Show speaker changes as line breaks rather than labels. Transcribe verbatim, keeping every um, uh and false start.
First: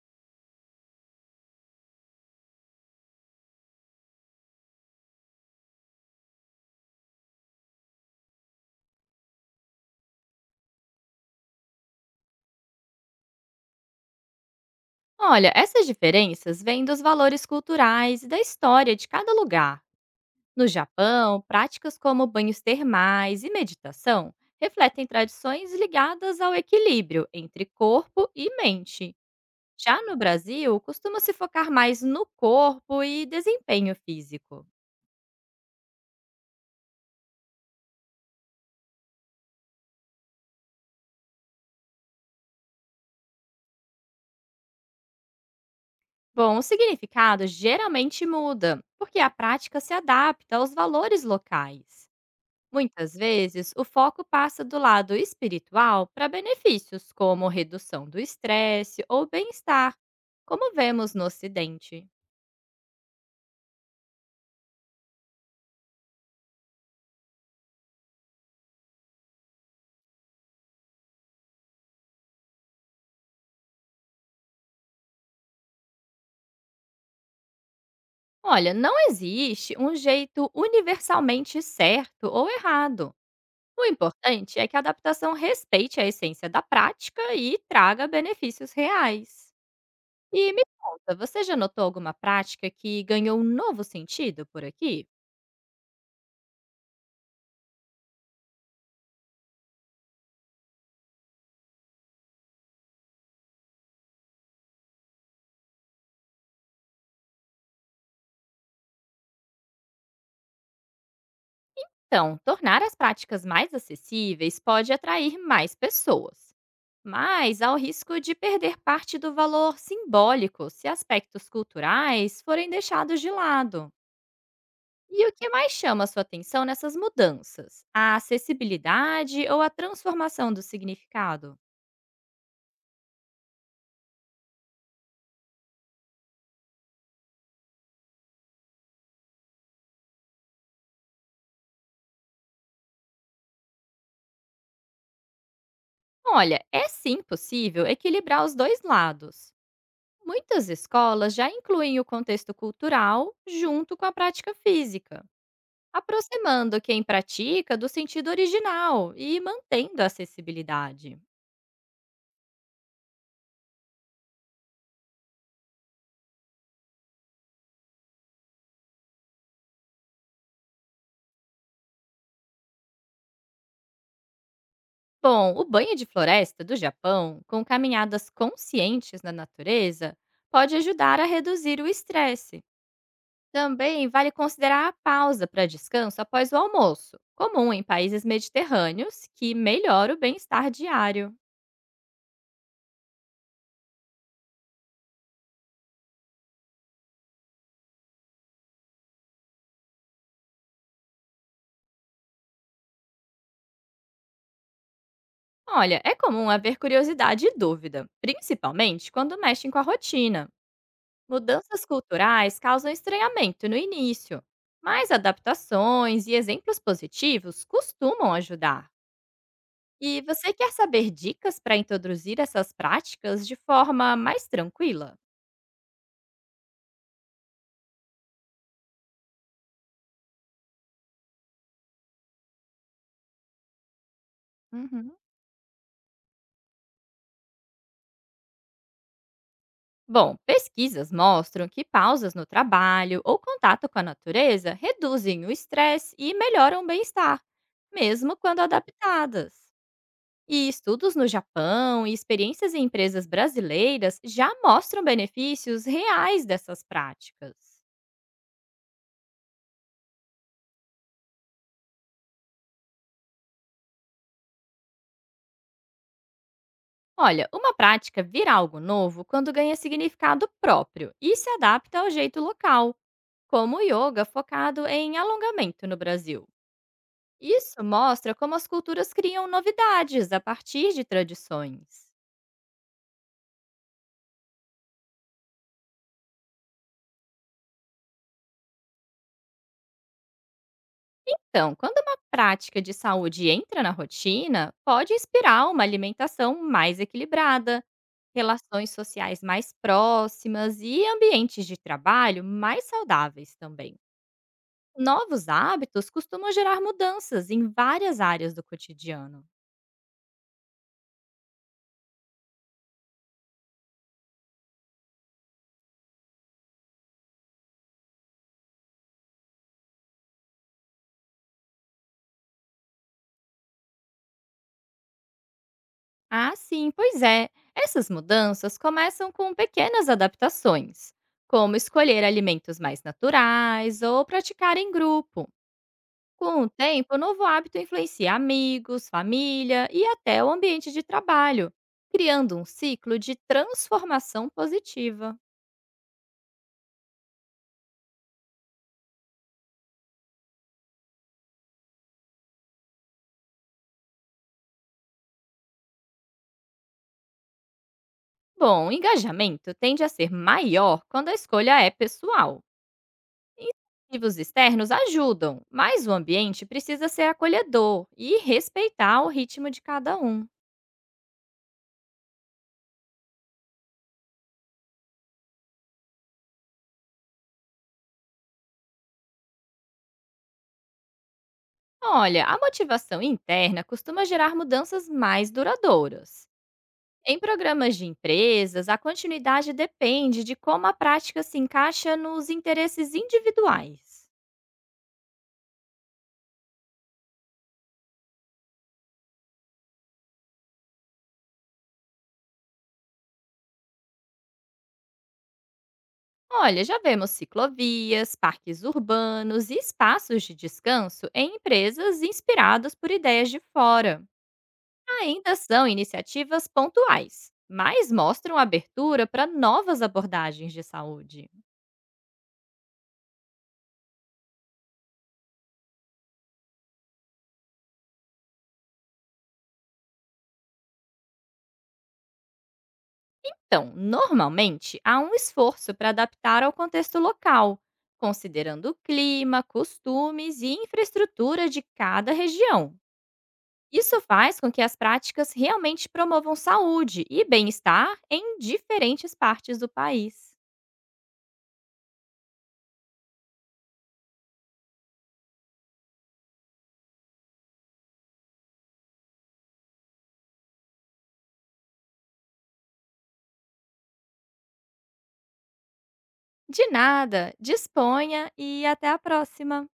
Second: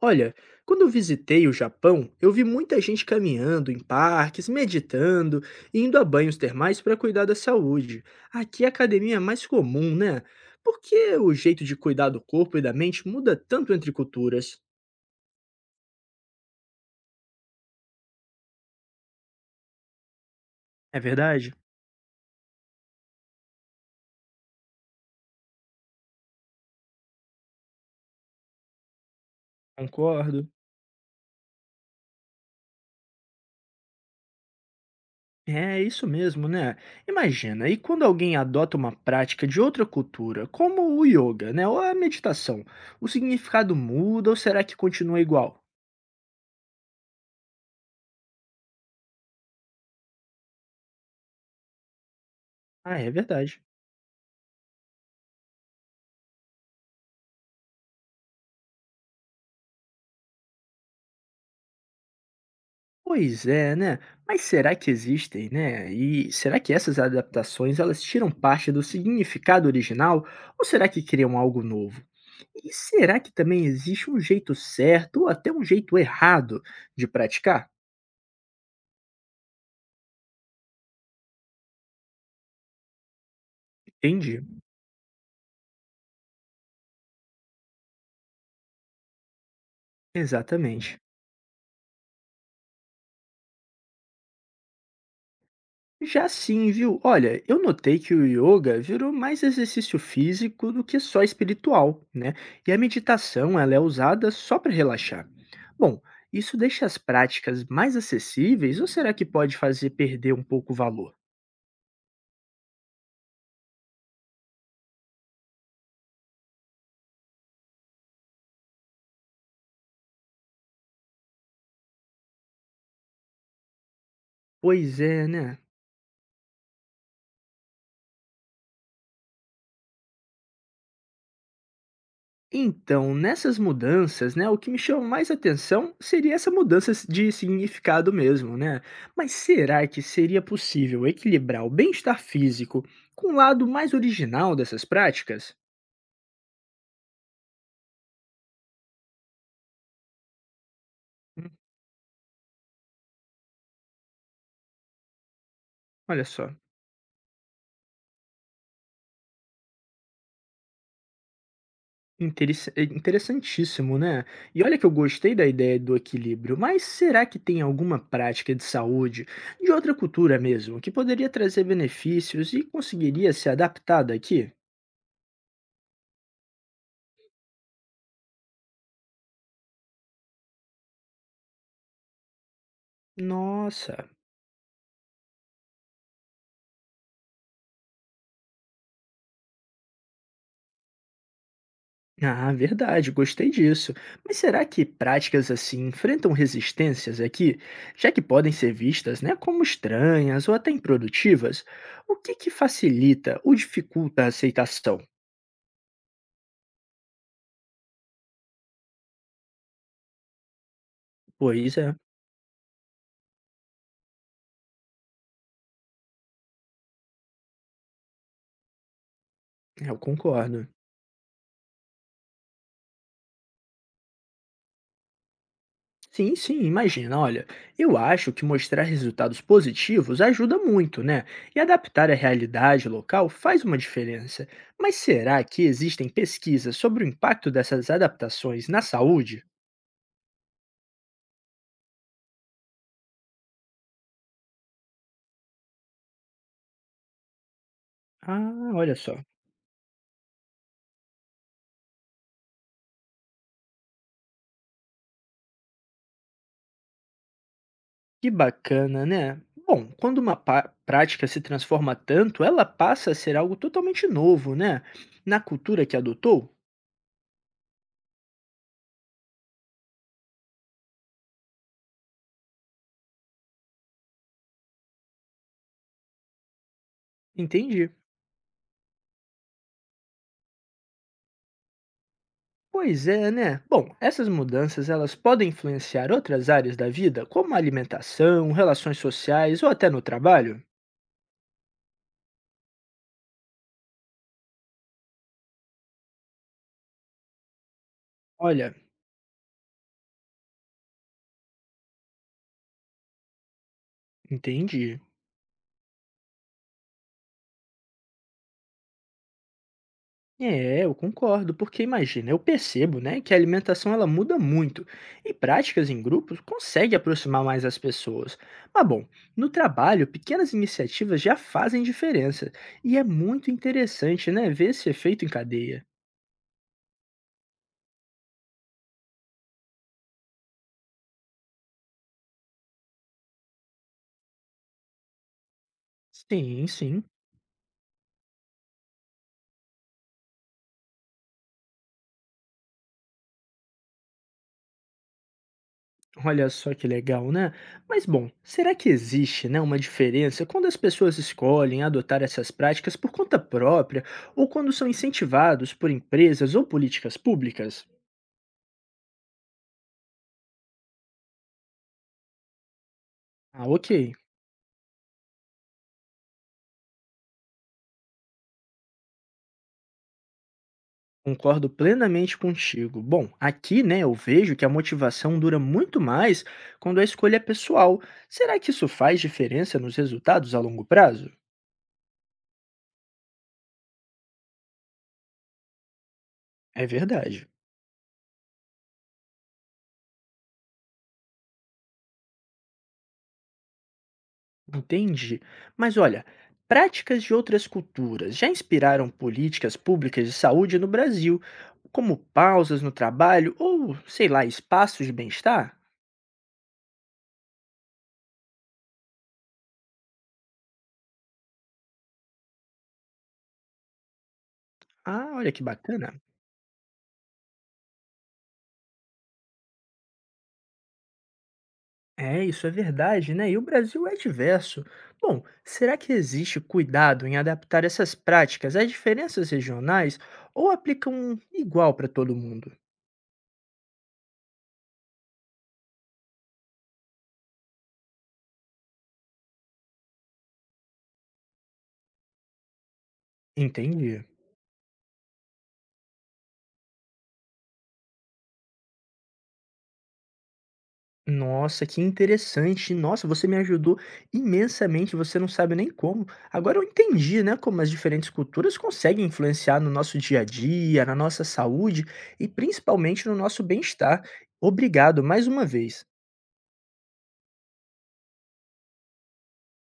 Olha, quando eu visitei o Japão, eu vi muita gente caminhando em parques, meditando e indo a banhos termais para cuidar da saúde. Aqui é a academia é mais comum, né? Por que o jeito de cuidar do corpo e da mente muda tanto entre culturas?
Olha, essas diferenças vêm dos valores culturais e da história de cada lugar. No
É
Japão,
verdade?
práticas como banhos termais e meditação refletem tradições ligadas ao equilíbrio entre corpo e mente. Já no
Concordo.
Brasil, costuma se focar mais no corpo e desempenho físico.
É isso mesmo, né? Imagina, e quando alguém adota uma prática de outra cultura, como o yoga, né? Ou a meditação, o significado muda ou será que continua igual?
Bom, o significado geralmente muda, porque a prática se adapta aos valores locais.
Ah, é
Muitas
verdade.
vezes, o foco passa do lado espiritual para benefícios como redução do estresse ou bem-estar, como vemos no Ocidente.
Pois é, né? Mas será que existem, né? E será que essas adaptações elas tiram parte do significado original ou será que criam algo novo? E será que também existe um jeito certo ou até um jeito errado de praticar?
Olha, não existe um jeito universalmente certo ou errado. O
Entendi.
importante é que a adaptação respeite a essência da prática e traga benefícios reais. E me
Exatamente.
conta, você já notou alguma prática que ganhou um novo sentido por aqui?
Já sim, viu? Olha, eu notei que o yoga virou mais exercício físico do que só espiritual, né? E a meditação, ela é usada só para relaxar. Bom, isso deixa as práticas mais acessíveis ou será que pode fazer perder um pouco o valor?
Então, tornar as práticas mais acessíveis pode atrair mais pessoas, mas há o risco de perder parte do valor simbólico se aspectos culturais forem deixados de lado.
Pois
E
é,
o que
né?
mais chama a sua atenção nessas mudanças? A acessibilidade ou a transformação do significado?
Então, nessas mudanças, né, o que me chama mais atenção seria essa mudança de significado mesmo, né? Mas será que seria possível equilibrar o bem-estar físico com o lado mais original dessas práticas?
Olha, é sim possível equilibrar os dois lados. Muitas escolas já
Hum,
incluem o contexto cultural junto com a prática física,
olha só,
aproximando quem pratica do sentido original e mantendo a acessibilidade.
interess é interessantíssimo, né. E olha que eu gostei da ideia do equilíbrio, mas será que tem alguma prática de saúde, de outra cultura mesmo, que poderia trazer benefícios e conseguiria ser adaptada aqui?
Bom, o banho de floresta do Japão, com caminhadas conscientes na natureza, pode ajudar a reduzir o estresse.
Nossa,
Também vale considerar a pausa para descanso após o almoço, comum em países mediterrâneos, que melhora o bem-estar diário.
ah, verdade, gostei disso. Mas será que práticas assim enfrentam resistências aqui, já que podem ser vistas, né, como estranhas ou até improdutivas? O que que facilita ou dificulta a aceitação?
Olha, é comum haver curiosidade e dúvida, principalmente quando mexem com a rotina.
Pois
Mudanças
é,
culturais causam estranhamento no início, mas adaptações e exemplos positivos costumam ajudar.
eu
E você
concordo.
quer saber dicas para introduzir essas práticas de forma mais tranquila?
Sim, sim, imagina. Olha, eu acho que mostrar resultados positivos ajuda muito, né? E adaptar a realidade local faz uma diferença. Mas
Uhum.
será que existem pesquisas sobre o impacto dessas adaptações na saúde?
Bom, pesquisas mostram que pausas no trabalho ou contato com a natureza reduzem o estresse e melhoram o bem-estar, mesmo quando
Ah, olha só.
adaptadas. E estudos no Japão e experiências em empresas brasileiras já mostram benefícios reais dessas práticas.
Que bacana, né? Bom, quando uma pa- prática se transforma tanto, ela passa a ser algo totalmente novo, né? Na cultura que adotou?
Olha, uma prática vira algo novo quando ganha significado próprio e se adapta ao jeito local, como o yoga focado em alongamento no Brasil. Isso
Entendi.
mostra como as culturas criam novidades a partir de tradições.
Pois é, né? Bom, essas mudanças elas podem influenciar outras áreas da vida, como a alimentação, relações sociais ou até no trabalho?
Então, quando uma prática de saúde entra na rotina, pode inspirar uma alimentação mais equilibrada,
Olha,
relações sociais mais próximas e ambientes de trabalho mais saudáveis também.
entendi.
Novos hábitos costumam gerar mudanças em várias áreas do cotidiano.
É, eu concordo, porque imagina, eu percebo, né, que a alimentação ela muda muito e práticas em grupos conseguem aproximar mais as pessoas. Mas bom, no trabalho, pequenas iniciativas já fazem diferença e é muito interessante, né, ver esse efeito em cadeia.
Ah, sim, pois é. Essas mudanças começam com pequenas adaptações, como escolher alimentos mais naturais ou praticar em grupo. Com
Sim,
o
sim.
tempo, o novo hábito influencia amigos, família e até o ambiente de trabalho, criando um ciclo de transformação positiva.
Olha só que legal, né? Mas bom, será que existe, né, uma diferença quando as pessoas escolhem adotar essas práticas por conta própria ou quando são incentivados por empresas ou políticas públicas?
Bom, o engajamento tende a ser maior quando a escolha é pessoal.
Ah, ok.
Incentivos externos ajudam, mas o ambiente precisa ser acolhedor e respeitar o ritmo de cada um.
Concordo plenamente contigo. Bom, aqui, né, eu vejo que a motivação dura muito mais quando a escolha é pessoal. Será que isso faz diferença nos resultados a longo prazo?
Olha, a motivação interna costuma gerar mudanças mais duradouras.
É
Em
verdade.
programas de empresas, a continuidade depende de como a prática se encaixa nos interesses individuais.
Entendi. Mas olha, práticas de outras culturas já inspiraram políticas públicas de saúde no Brasil, como pausas no trabalho ou, sei lá, espaços de bem-estar?
Olha, já vemos ciclovias, parques urbanos e espaços de descanso em empresas inspiradas por ideias de fora.
Ah, olha
Ainda
que
são
bacana.
iniciativas pontuais, mas mostram abertura para novas abordagens de saúde.
É, isso é verdade, né? E o Brasil é diverso. Bom, será que existe cuidado em adaptar essas práticas às diferenças regionais ou aplicam igual para todo mundo?
Então, normalmente, há um esforço para adaptar ao contexto local, considerando o clima, costumes e infraestrutura de cada região. Isso
Entendi.
faz com que as práticas realmente promovam saúde e bem-estar em diferentes partes do país.
Nossa, que interessante. Nossa, você me ajudou imensamente, você não sabe nem como. Agora eu entendi, né, como as diferentes culturas conseguem influenciar no nosso dia a dia, na nossa saúde e principalmente no nosso bem-estar. Obrigado mais uma vez.
De nada, disponha e até a próxima!